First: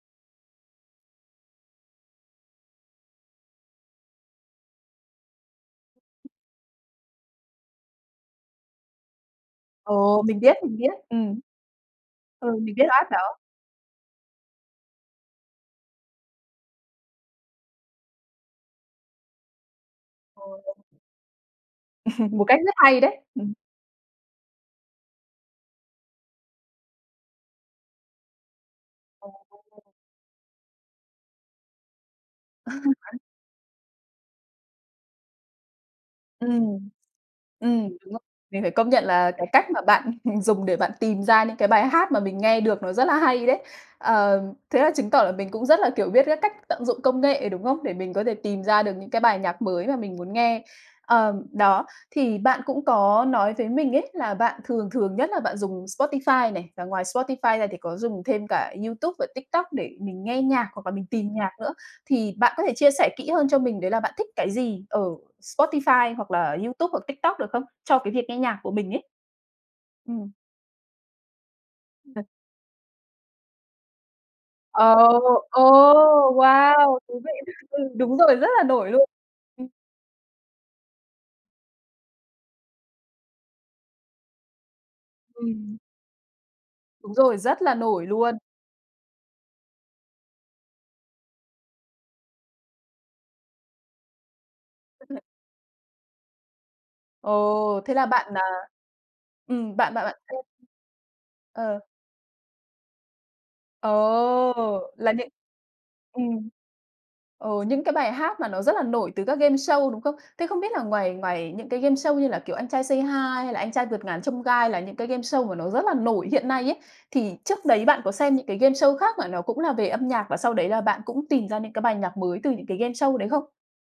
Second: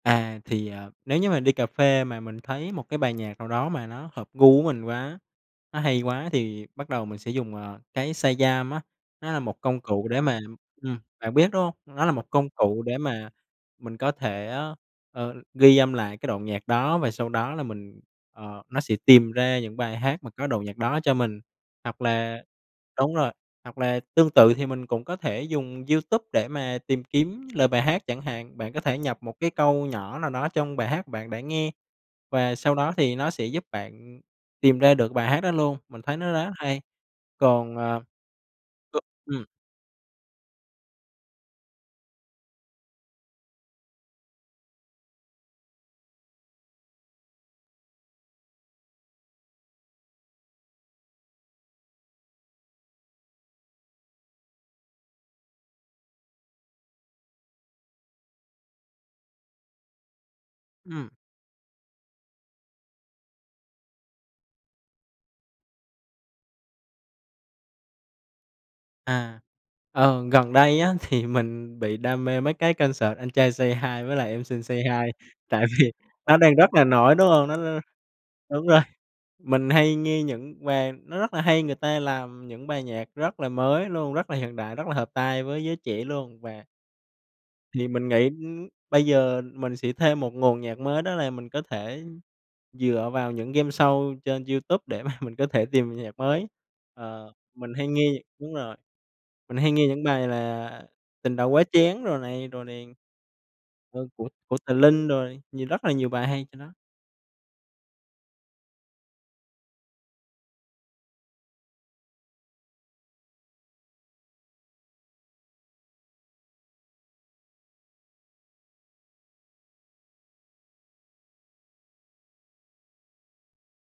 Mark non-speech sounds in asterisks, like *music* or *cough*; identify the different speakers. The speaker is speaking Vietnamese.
Speaker 1: À, thì à, nếu như mà đi cà phê mà mình thấy một cái bài nhạc nào đó mà nó hợp gu với mình quá, nó hay quá thì bắt đầu mình sẽ dùng, à, cái Shazam á, nó là một công cụ để
Speaker 2: Ồ,
Speaker 1: mà
Speaker 2: mình biết, mình biết,
Speaker 1: ừm, bạn
Speaker 2: ừm!
Speaker 1: biết, đúng hông? Nó là một công
Speaker 2: Ừ, mình
Speaker 1: cụ
Speaker 2: biết
Speaker 1: để
Speaker 2: app
Speaker 1: mà
Speaker 2: đó.
Speaker 1: mình có thể, ơ, ờ, ghi âm lại cái đoạn nhạc đó và sau đó là mình, ờ nó sẽ tìm ra những bài hát mà
Speaker 2: Ồ.
Speaker 1: có đoạn nhạc đó cho mình. Hoặc
Speaker 2: *laughs*
Speaker 1: là
Speaker 2: Một cách rất hay
Speaker 1: đúng
Speaker 2: đấy!
Speaker 1: rồi,
Speaker 2: *chuckles*
Speaker 1: hoặc là tương tự thì mình cũng có thể dùng YouTube để mà tìm kiếm lời bài hát chẳng hạn, bạn có thể nhập
Speaker 2: Ồ.
Speaker 1: một cái câu nhỏ nào đó trong bài hát bạn đã nghe và sau đó thì
Speaker 2: *unintelligible*
Speaker 1: nó sẽ giúp bạn tìm ra được bài hát đó luôn, mình thấy nó rất hay.
Speaker 2: Ừm.
Speaker 1: Còn,
Speaker 2: Ừm,
Speaker 1: ờ
Speaker 2: đúng rồi. Mình phải công nhận là
Speaker 1: ừm.
Speaker 2: cái cách mà bạn *chuckles* dùng để bạn tìm ra những cái bài hát mà mình nghe được nó rất là hay đấy. Ờm, thế là chứng tỏ là mình cũng rất là, kiểu, biết các cách tận dụng công nghệ, đúng không? Để mình có thể tìm ra được những cái bài nhạc mới mà mình muốn nghe. À, đó, thì bạn cũng có nói với mình ấy là bạn thường thường nhất là bạn dùng Spotify này, và ngoài Spotify ra thì có dùng thêm cả Youtube và TikTok để mình nghe nhạc hoặc là mình
Speaker 1: Ừm.
Speaker 2: tìm nhạc nữa. Thì bạn có thể chia sẻ kỹ hơn cho mình đấy là bạn thích cái gì ở Spotify hoặc là Youtube hoặc TikTok được không? Cho cái việc nghe nhạc của mình ấy.
Speaker 1: À, ờ,
Speaker 2: Ừm.
Speaker 1: gần đây á, thì mình bị đam
Speaker 2: *unintelligible*
Speaker 1: mê mấy cái concert Anh Trai Say Hi với lại Em Xinh Say
Speaker 2: Ồ!
Speaker 1: Hi,
Speaker 2: Ồ!
Speaker 1: tại vì nó đang rất là
Speaker 2: Wow!
Speaker 1: nổi,
Speaker 2: Thú
Speaker 1: đúng
Speaker 2: vị,
Speaker 1: hông? Nó nó
Speaker 2: ừ, đúng rồi, rất là
Speaker 1: đúng rồi.
Speaker 2: nổi luôn. Ừm.
Speaker 1: Mình hay nghe những bài nó rất là hay người ta làm những bài nhạc rất là mới luôn, rất là hiện đại, rất là hợp tai với giới
Speaker 2: Ừm.
Speaker 1: trẻ luôn và
Speaker 2: Đúng rồi, rất là
Speaker 1: Thì
Speaker 2: nổi
Speaker 1: mình nghĩ,
Speaker 2: luôn.
Speaker 1: ưm, bây giờ mình sẽ thêm một nguồn nhạc mới đó là mình có thể dựa vào những gameshow trên Youtube để mà
Speaker 2: *unintelligible*
Speaker 1: mình có thể tìm nhạc mới.
Speaker 2: Ờ!
Speaker 1: Ờ, mình hay
Speaker 2: Thế là
Speaker 1: nghe nh
Speaker 2: bạn, à,
Speaker 1: đúng rồi, mình hay
Speaker 2: ừm,
Speaker 1: nghe
Speaker 2: bạn
Speaker 1: những
Speaker 2: bạn bạn
Speaker 1: bài
Speaker 2: *unintelligible*
Speaker 1: là “Tình Đầu Quá
Speaker 2: Ờ.
Speaker 1: Chén” rồi này, rồi này. Rồi của của
Speaker 2: Ồ!
Speaker 1: Tlinh
Speaker 2: Là những
Speaker 1: rồi nhiều rất là nhiều bài hay
Speaker 2: ừm.
Speaker 1: trên đó.
Speaker 2: Ờ, những cái bài hát mà nó rất là nổi từ các gameshow, đúng không? Thế không biết là ngoài ngoài những cái gameshow như là, kiểu, Anh Trai Say Hi hay là Anh Trai Vượt Ngàn Chông Gai là những cái gameshow mà nó rất là nổi hiện nay ấy, thì trước đấy bạn có xem những cái gameshow khác mà nó cũng là về âm nhạc và sau đấy là bạn cũng tìm ra những cái bài nhạc mới từ những cái gameshow đấy không?